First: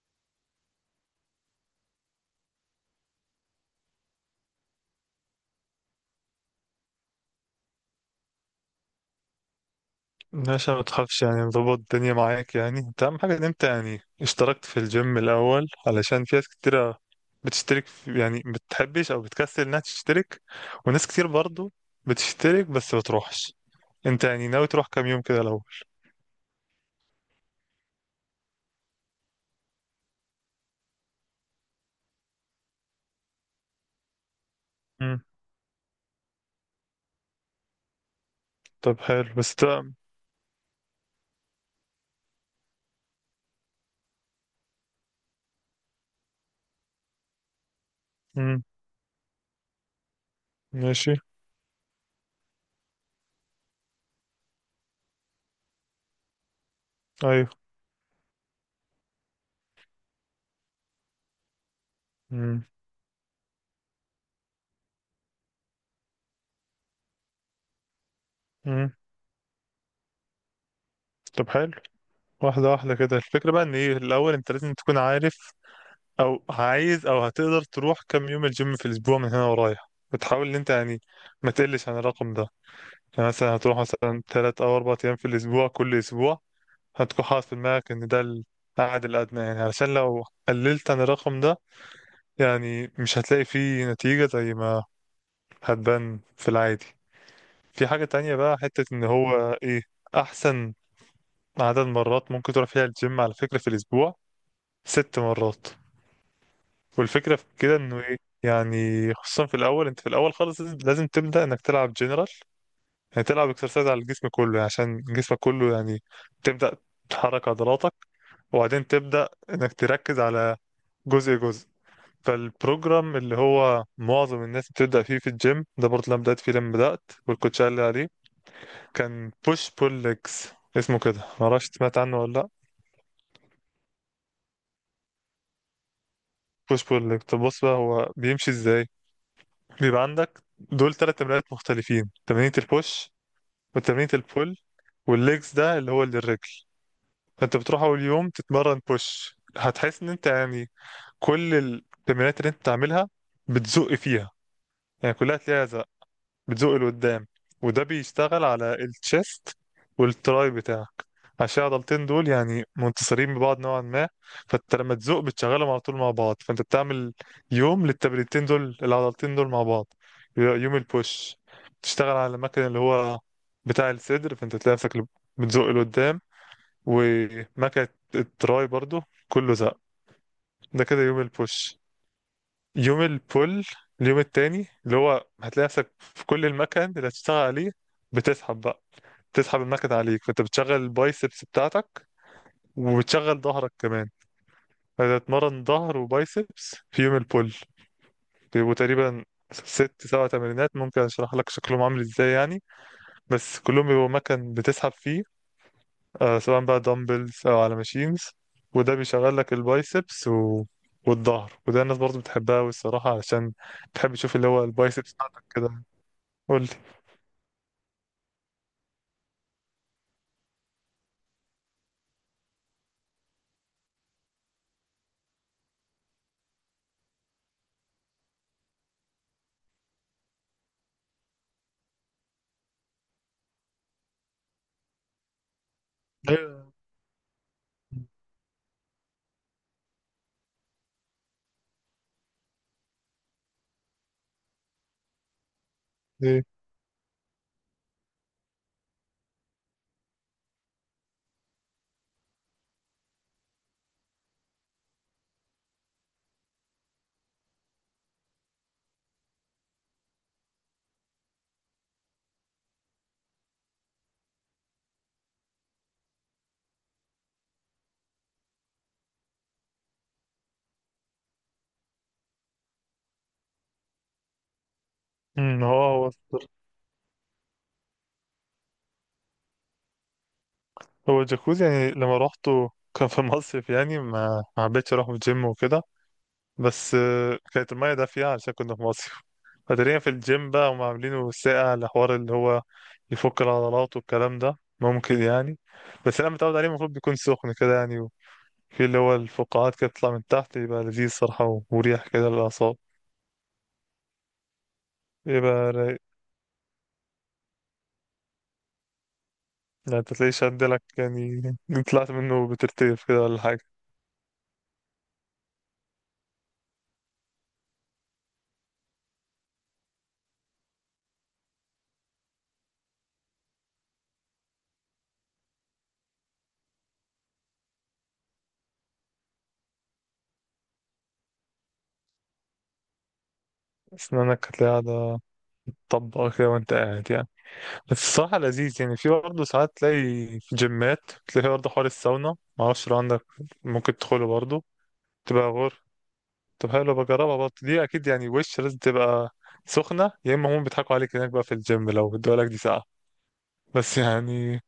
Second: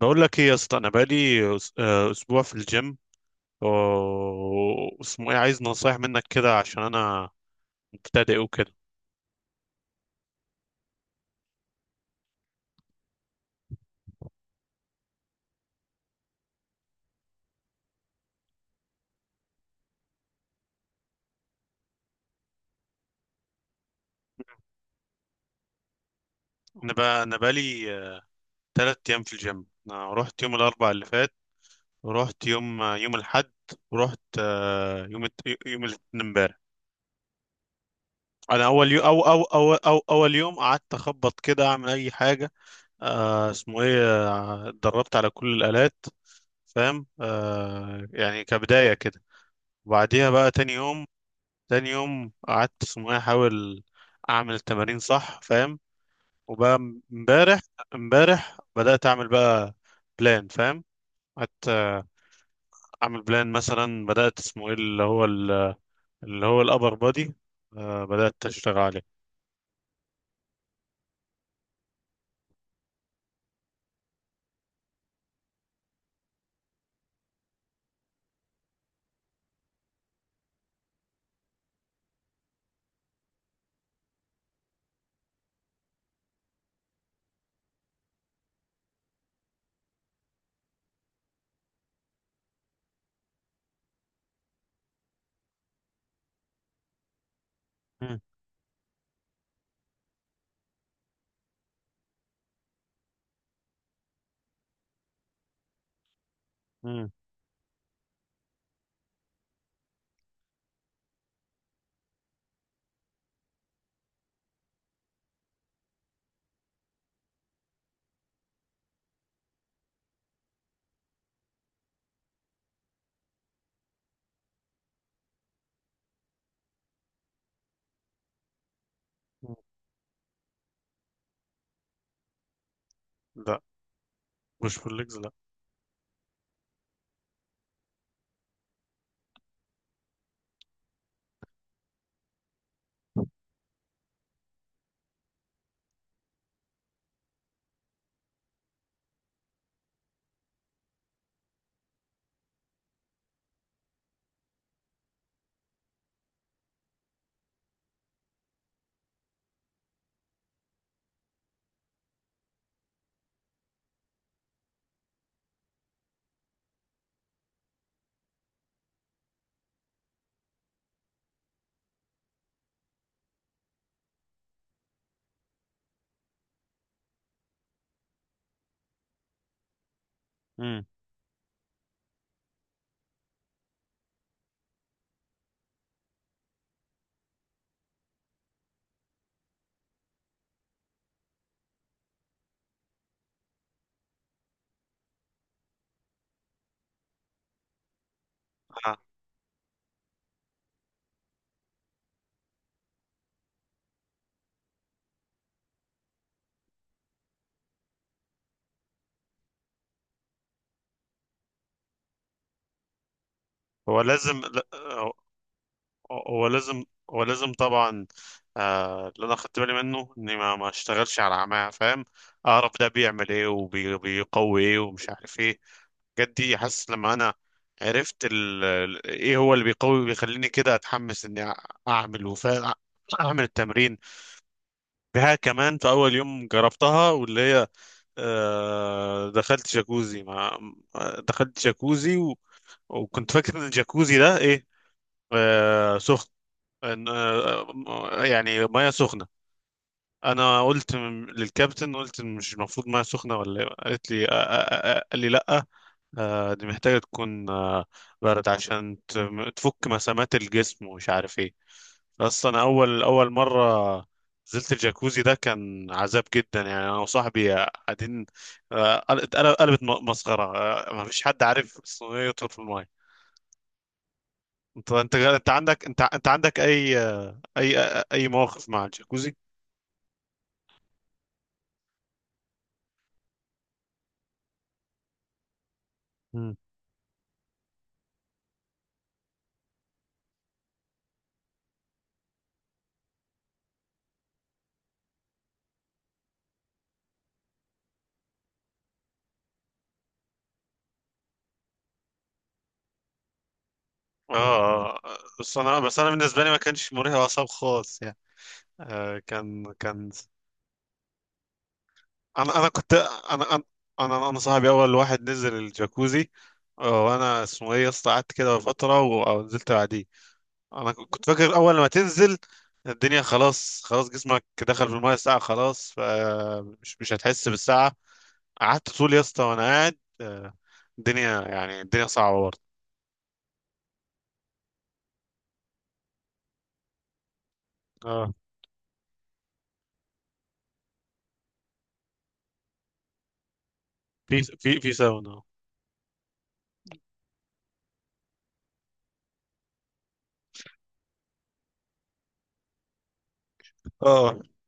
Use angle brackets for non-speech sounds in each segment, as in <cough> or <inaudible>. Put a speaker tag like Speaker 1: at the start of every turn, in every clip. Speaker 1: بقول لك ايه يا اسطى، انا بقالي اسبوع في الجيم و- واسمه ايه. عايز نصايح منك كده عشان انا مبتدئ وكده.
Speaker 2: باشا، ما تخافش، يعني نظبط الدنيا معاك. يعني انت اهم حاجة ان انت يعني اشتركت في الجيم الاول، علشان في ناس كتيرة بتشترك يعني بتحبش او بتكسل انها تشترك، وناس كتير برضو بتشترك بس ما بتروحش. انت يعني ناوي تروح كام يوم كده الاول؟
Speaker 1: انا بقالي ثلاث ايام في الجيم. انا رحت يوم الاربعاء اللي فات، ورحت يوم الاحد، ورحت
Speaker 2: امم.
Speaker 1: يوم الاثنين امبارح. انا اول
Speaker 2: طب
Speaker 1: يوم أو
Speaker 2: حلو،
Speaker 1: أو,
Speaker 2: بس
Speaker 1: او
Speaker 2: ده.
Speaker 1: او اول يوم قعدت اخبط كده، اعمل اي حاجه. آه، اسمه ايه آه، اتدربت على كل الالات، فاهم، يعني
Speaker 2: امم.
Speaker 1: كبدايه كده. وبعديها بقى تاني يوم،
Speaker 2: ماشي.
Speaker 1: تاني يوم قعدت اسمه إيه، احاول اعمل التمارين صح، فاهم. وبقى
Speaker 2: ايوه.
Speaker 1: امبارح، امبارح بدأت اعمل بقى بلان، فاهم. قعدت
Speaker 2: امم.
Speaker 1: اعمل بلان. مثلا بدأت اسمه ايه اللي هو ال- اللي هو الابر بودي، بدأت اشتغل
Speaker 2: امم.
Speaker 1: عليه.
Speaker 2: طب حلو، واحدة واحدة كده. الفكرة بقى ان ايه الاول، انت لازم تكون عارف او عايز او هتقدر تروح كام يوم الجيم في الاسبوع من هنا ورايح، وتحاول ان انت يعني ما تقلش عن الرقم ده. يعني مثلا هتروح مثلا ثلاث او اربع ايام في الاسبوع، كل اسبوع هتكون حاطط في دماغك ان ده القعد الادنى، يعني علشان لو قللت عن الرقم ده يعني مش هتلاقي فيه نتيجة زي ما هتبان في العادي. في حاجة
Speaker 1: مم،
Speaker 2: تانية بقى، حتة ان هو ايه احسن عدد مرات ممكن تروح فيها الجيم على فكرة في الاسبوع؟ ست مرات.
Speaker 1: مم،
Speaker 2: والفكرة في كده انه ايه، يعني خصوصا في الاول، انت في الاول خالص لازم تبدأ انك تلعب جنرال، يعني تلعب اكسرسايز على الجسم كله، يعني عشان جسمك كله يعني تبدأ تحرك عضلاتك، وبعدين تبدأ انك تركز على جزء جزء. فالبروجرام اللي هو معظم الناس بتبدأ فيه في الجيم، ده برضه اللي أنا بدأت فيه لما بدأت والكوتش قال لي عليه، كان
Speaker 1: مم.
Speaker 2: بوش بول ليجز، اسمه كده، معرفش سمعت عنه ولا لأ؟
Speaker 1: لا، مش بول ليجز، لا.
Speaker 2: بوش بول ليجز، طب بص بقى هو بيمشي ازاي. بيبقى عندك دول ثلاث تمرينات مختلفين، تمرينة البوش وتمرينة البول والليجز، ده اللي هو للرجل. فانت بتروح اول يوم تتمرن بوش، هتحس ان انت يعني كل التمرينات اللي انت بتعملها بتزق فيها، يعني كلها تلاقيها زق، بتزق لقدام، وده بيشتغل على التشيست والتراي بتاعك، عشان العضلتين دول يعني منتصرين ببعض نوعا ما. فانت لما تزق بتشغلهم على طول مع بعض، فانت بتعمل يوم للتمرينتين دول، العضلتين دول مع بعض. يبقى يوم البوش تشتغل على المكان اللي هو بتاع الصدر، فانت تلاقي نفسك بتزق لقدام، ومكنة التراي برضو كله زق.
Speaker 1: مم.
Speaker 2: ده كده يوم البوش. يوم البول، اليوم التاني، اللي هو هتلاقي نفسك في كل المكن اللي هتشتغل عليه بتسحب بقى، بتسحب المكن عليك، فانت بتشغل البايسبس بتاعتك، وبتشغل ظهرك كمان. هتتمرن ظهر وبايسبس في يوم البول، بيبقوا
Speaker 1: آه.
Speaker 2: تقريبا ست سبع تمرينات، ممكن اشرح لك شكلهم عامل ازاي يعني، بس كلهم بيبقوا مكن بتسحب فيه، آه سواء بقى دمبلز او على ماشينز. وده بيشغل لك البايسبس و... والظهر، وده الناس برضه بتحبها، والصراحة علشان
Speaker 1: هو
Speaker 2: تحب تشوف
Speaker 1: لازم
Speaker 2: اللي
Speaker 1: لا
Speaker 2: هو البايسبس بتاعتك كده.
Speaker 1: هو
Speaker 2: قول لي.
Speaker 1: لازم، هو لازم طبعا. آه، اللي انا خدت بالي منه اني ما اشتغلش على عماه، فاهم. اعرف ده بيعمل ايه وبيقوي ايه ومش عارف ايه، الحاجات دي. حاسس لما انا عرفت ايه هو اللي بيقوي، بيخليني كده اتحمس اني اعمل وفا، اعمل التمرين بها كمان. في اول يوم
Speaker 2: ايوه.
Speaker 1: جربتها واللي هي دخلت جاكوزي ما دخلت جاكوزي وكنت فاكر ان الجاكوزي ده ايه، سخن.
Speaker 2: ايه.
Speaker 1: ان يعني ميه سخنه. انا قلت للكابتن، قلت مش المفروض ميه سخنه ولا إيه؟ قالت لي قال لي لا، دي محتاجه تكون برد عشان تفك مسامات الجسم ومش عارف ايه. بس انا اول مره نزلت الجاكوزي ده كان عذاب جدا، يعني انا وصاحبي قاعدين. قلبت مسخره. ما فيش حد عارف الصينيه يطول في الميه. انت انت انت
Speaker 2: امم. هو
Speaker 1: عندك انت
Speaker 2: هو
Speaker 1: انت عندك
Speaker 2: الصراحة-
Speaker 1: اي مواقف مع الجاكوزي؟
Speaker 2: هو الجاكوزي يعني لما روحته كان في <laughs> مصيف، يعني ما حبيتش اروح الجيم وكده.
Speaker 1: مم.
Speaker 2: بس كانت المية دافية علشان كنا في مصيف. <laughs> فتقريبا في الجيم بقى هم عاملينه ساقع لحوار اللي هو يفك العضلات والكلام ده ممكن يعني، بس انا متعود عليه، المفروض بيكون سخن كده يعني، في اللي هو الفقاعات كده بتطلع من تحت، يبقى لذيذ صراحة ومريح كده للأعصاب،
Speaker 1: اه.
Speaker 2: يبقى
Speaker 1: بس
Speaker 2: رايق.
Speaker 1: انا بالنسبه لي ما كانش مرهق اعصاب خالص، يعني.
Speaker 2: يعني
Speaker 1: كان.
Speaker 2: انت تلاقيش عندلك يعني طلعت منه
Speaker 1: انا انا كنت
Speaker 2: بترتجف كده ولا
Speaker 1: انا
Speaker 2: حاجة؟
Speaker 1: انا انا, أنا صاحبي اول واحد نزل الجاكوزي. وانا اسمه ايه يا اسطى قعدت كده فتره ونزلت بعديه. انا كنت فاكر اول ما تنزل الدنيا خلاص، خلاص جسمك دخل في المايه الساعه، خلاص فمش مش هتحس بالساعه. قعدت طول يا اسطى وانا قاعد، الدنيا يعني الدنيا صعبه برضه.
Speaker 2: أسنانك هتلاقيها قاعدة طبقه كده وانت قاعد يعني، بس
Speaker 1: اه.
Speaker 2: الصراحه لذيذ. يعني في برضه ساعات تلاقي في جيمات، تلاقي برضه حوار الساونا، معرفش لو عندك، ممكن تدخله
Speaker 1: في
Speaker 2: برضه،
Speaker 1: ساونا.
Speaker 2: تبقى غور. طب حلو، بجربها برضه دي اكيد. يعني وش لازم تبقى سخنه، يا اما هم بيضحكوا عليك هناك بقى في الجيم لو ادوا لك دي ساعه، بس
Speaker 1: اه.
Speaker 2: يعني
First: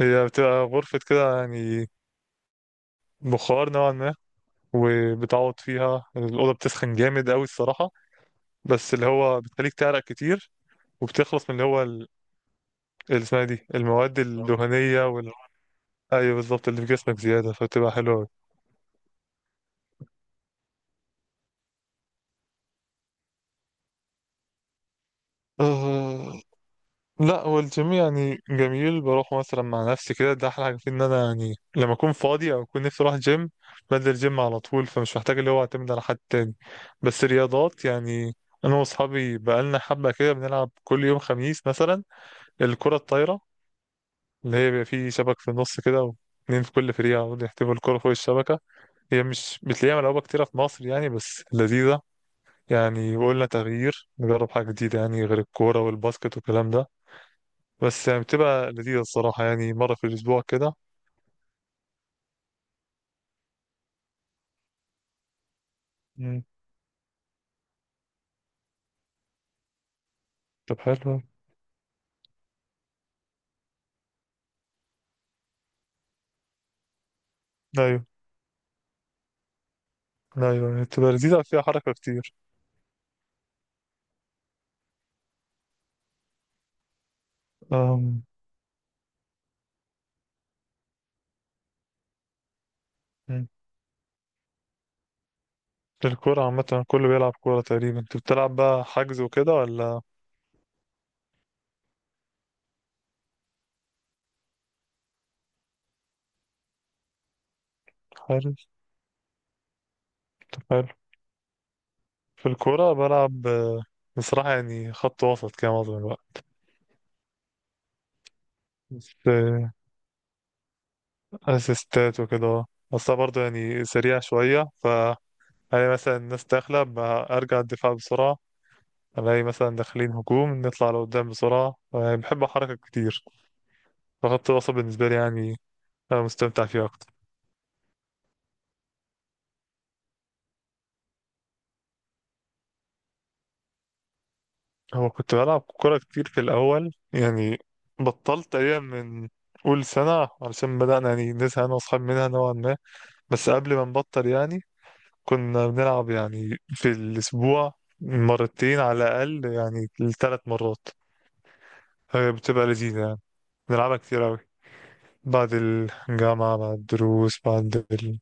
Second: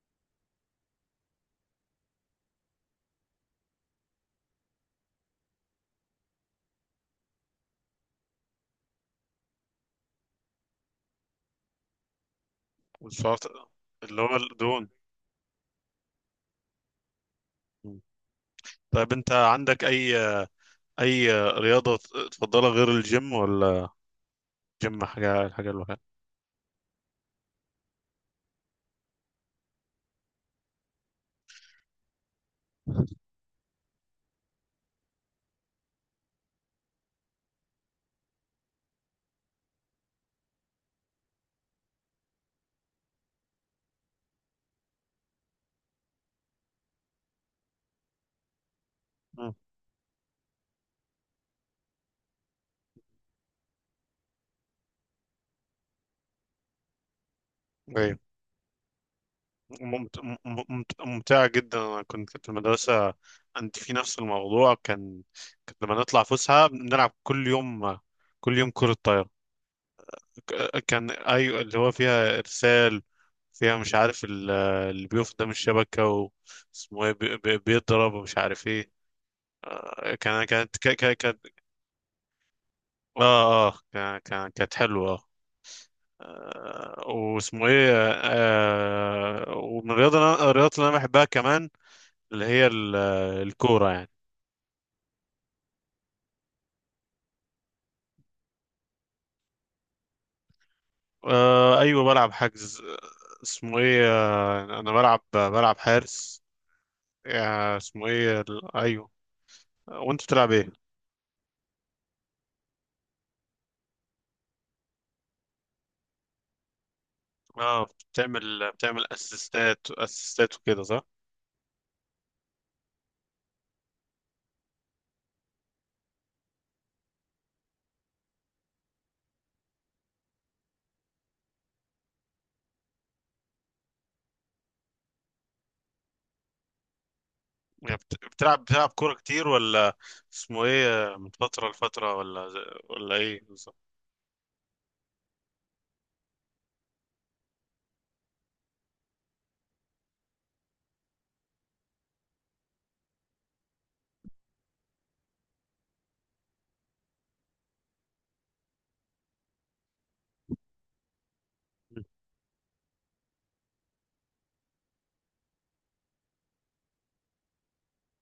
Speaker 2: هي بتبقى غرفه كده يعني بخار نوعا ما، وبتعوض فيها الأوضة بتسخن جامد أوي الصراحة، بس اللي هو بتخليك تعرق كتير، وبتخلص من اللي هو اللي اسمها إيه
Speaker 1: والشاطئ.
Speaker 2: دي، المواد
Speaker 1: اللي
Speaker 2: اه
Speaker 1: هو الدهون.
Speaker 2: الدهنية. ايوه بالظبط، اللي في جسمك زياده، فبتبقى
Speaker 1: مم.
Speaker 2: حلوه أوي.
Speaker 1: طيب انت عندك اي اي رياضة تفضلها غير الجيم ولا جيم حاجة، الحاجة الوحيدة؟
Speaker 2: أه. لا هو الجيم يعني جميل، بروح مثلا مع نفسي كده، ده احلى حاجه فيه ان انا يعني لما اكون فاضي او اكون نفسي اروح جيم بنزل جيم على طول، فمش محتاج اللي هو اعتمد على حد تاني. بس رياضات يعني، انا واصحابي بقالنا حبه كده بنلعب كل يوم خميس مثلا الكره الطايره، اللي هي بيبقى فيه شبك في النص كده، واتنين في كل فريق يقعدوا يحتفوا الكره فوق الشبكه، هي
Speaker 1: مم.
Speaker 2: مش بتلاقيها ملعوبه كتيره في مصر يعني، بس لذيذه يعني، وقلنا تغيير نجرب حاجة جديدة، يعني غير الكورة والباسكت والكلام ده، بس
Speaker 1: ايوه.
Speaker 2: يعني بتبقى لذيذة الصراحة، يعني مرة في الأسبوع كده.
Speaker 1: ممتعة جدا. انا كنت في المدرسة، انت في نفس الموضوع، كان كنت لما نطلع
Speaker 2: مم.
Speaker 1: فسحة بنلعب كل يوم، كل يوم كرة طايرة.
Speaker 2: طب
Speaker 1: كان،
Speaker 2: حلو.
Speaker 1: ايوه، اللي هو فيها ارسال، فيها مش عارف اللي بيقف قدام الشبكة. واسمه ايه،
Speaker 2: أيوه.
Speaker 1: بيضرب ومش عارف ايه.
Speaker 2: أيوه، يعني بتبقى لذيذة
Speaker 1: كانت.
Speaker 2: فيها حركة كتير.
Speaker 1: اه اه، كانت حلوة. آه، واسمه ايه
Speaker 2: أم.
Speaker 1: آه، ومن الرياضة الرياضات اللي انا بحبها كمان اللي هي
Speaker 2: مم.
Speaker 1: الكورة يعني.
Speaker 2: الكورة عامة كله بيلعب كورة تقريبا، أنت بتلعب بقى حجز وكده ولا؟
Speaker 1: ايوه، بلعب حجز. آه، اسمه ايه آه، انا بلعب حارس.
Speaker 2: حلو.
Speaker 1: ايوه. وانت بتلعب
Speaker 2: طب
Speaker 1: ايه؟
Speaker 2: حلو. في الكورة بلعب، بصراحة يعني خط وسط كده معظم الوقت.
Speaker 1: اه. بتعمل
Speaker 2: بس
Speaker 1: اسيستات، اسيستات وكده، صح؟
Speaker 2: أسيستات وكده. أصلا برضه يعني سريع شوية، الاقي مثلا الناس داخلة ارجع الدفاع بسرعة، الاقي مثلا داخلين هجوم نطلع لقدام بسرعة، يعني بحب أحرك كتير، فخط الوسط بالنسبة لي يعني أنا مستمتع فيه أكتر.
Speaker 1: يعني بتلعب، كورة كتير، ولا اسمه ايه من فترة لفترة، ولا ولا ايه بالظبط؟
Speaker 2: هو كنت بلعب كورة كتير في الأول يعني، بطلت تقريبا من أول سنة، علشان بدأنا يعني نزهق أنا وأصحابي منها نوعا ما. بس قبل ما نبطل يعني كنا بنلعب يعني في الأسبوع مرتين على الأقل، يعني لثلاث مرات، هي بتبقى لذيذة يعني، بنلعبها كتير أوي، بعد الجامعة بعد الدروس بعد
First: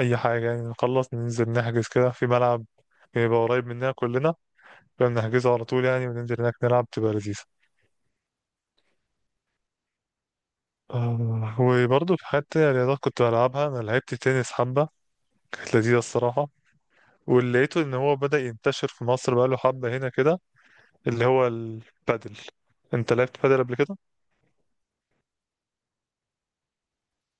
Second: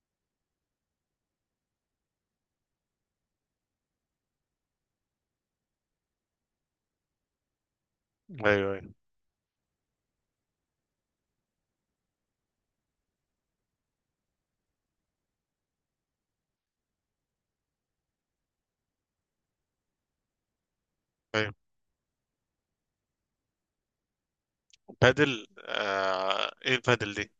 Speaker 2: أي حاجة يعني، نخلص ننزل نحجز كده في ملعب بيبقى قريب مننا كلنا، كنا بنحجزه على طول يعني وننزل هناك نلعب، تبقى لذيذة.
Speaker 1: ايوه، ايوه.
Speaker 2: وبرضه في حتة رياضات كنت بلعبها، أنا لعبت تنس حبة، كانت لذيذة الصراحة. واللي لقيته إن هو بدأ ينتشر في مصر بقاله حبة هنا كده، اللي هو
Speaker 1: ايوه.
Speaker 2: البادل. أنت لعبت بادل قبل كده؟
Speaker 1: بادل؟ آه، ايه البادل دي؟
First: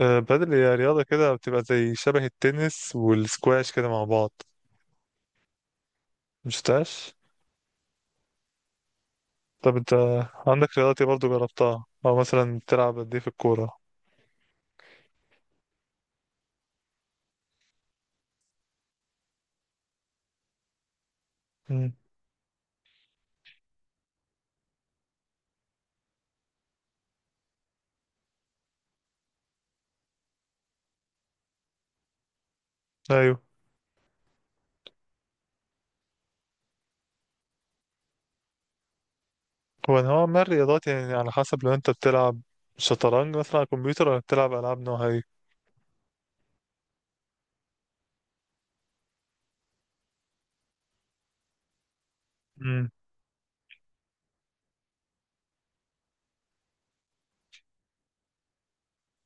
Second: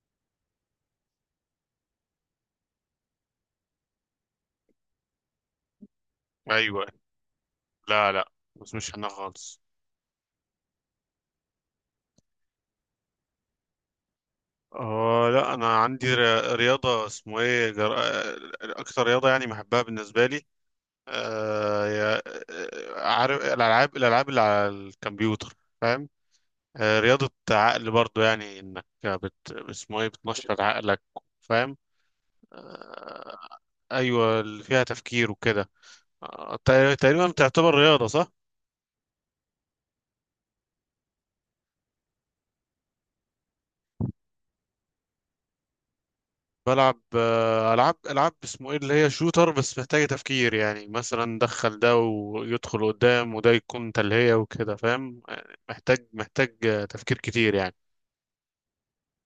Speaker 2: بادل هي رياضة كده بتبقى زي شبه التنس والسكواش كده مع بعض،
Speaker 1: ايوه.
Speaker 2: مشفتهاش؟
Speaker 1: لا لا، بس مش انا خالص.
Speaker 2: طب انت عندك رياضات ايه برضه جربتها، او مثلا بتلعب قد ايه في الكورة؟
Speaker 1: اه، لا، انا عندي رياضة، اسمه ايه جر... آه، اكتر رياضة يعني بحبها بالنسبة لي. آه
Speaker 2: امم.
Speaker 1: يا- عارف الالعاب، اللي على الكمبيوتر، فاهم. آه، رياضة عقل برضو، يعني انك بت... اسمه ايه بتنشط عقلك، فاهم.
Speaker 2: ايوه.
Speaker 1: ايوه، اللي فيها تفكير وكده. تقريبا تعتبر رياضه، صح؟
Speaker 2: هو ما الرياضات يعني على حسب، لو انت بتلعب شطرنج مثلا على الكمبيوتر، ولا بتلعب العاب نوعها ايه؟
Speaker 1: بلعب العاب، اسمه ايه اللي هي شوتر، بس محتاجه تفكير. يعني مثلا دخل ده ويدخل
Speaker 2: امم.
Speaker 1: قدام وده يكون تلهيه وكده، فاهم. يعني محتاج محتاج آه، تفكير كتير يعني.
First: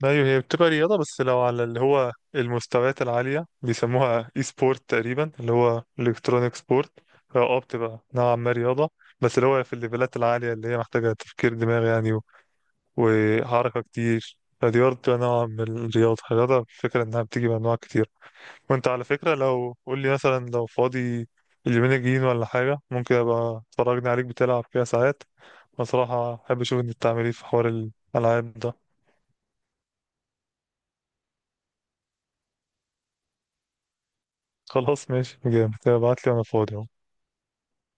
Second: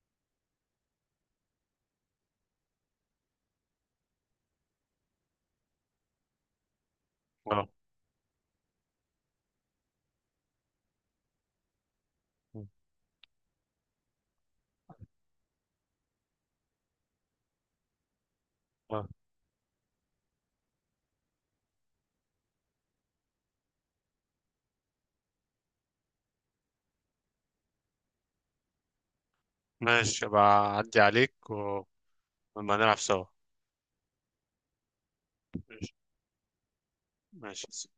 Speaker 2: ايوه، هي بتبقى رياضة، بس لو على اللي هو المستويات العالية بيسموها اي سبورت تقريبا، اللي هو الكترونيك سبورت، اه
Speaker 1: اه.
Speaker 2: بتبقى نوعا ما رياضة، بس اللي هو في الليفلات العالية اللي هي محتاجة تفكير دماغ يعني و- وحركة كتير، فدي برضه بتبقى نوع من الرياضة. الرياضة الفكرة إنها بتيجي بأنواع كتير. وانت على
Speaker 1: آه.
Speaker 2: فكرة لو قول لي مثلا، لو فاضي اليومين الجايين ولا حاجة، ممكن ابقى اتفرجني عليك بتلعب كده ساعات، بصراحة احب اشوف انت بتعمل ايه في حوار الالعاب ده.
Speaker 1: ماشي، ابقى اعدي عليك ولما نلعب سوا.
Speaker 2: خلاص ماشي، جامد،
Speaker 1: ماشي.
Speaker 2: ابعت لي وانا فاضي.
Speaker 1: ماشي.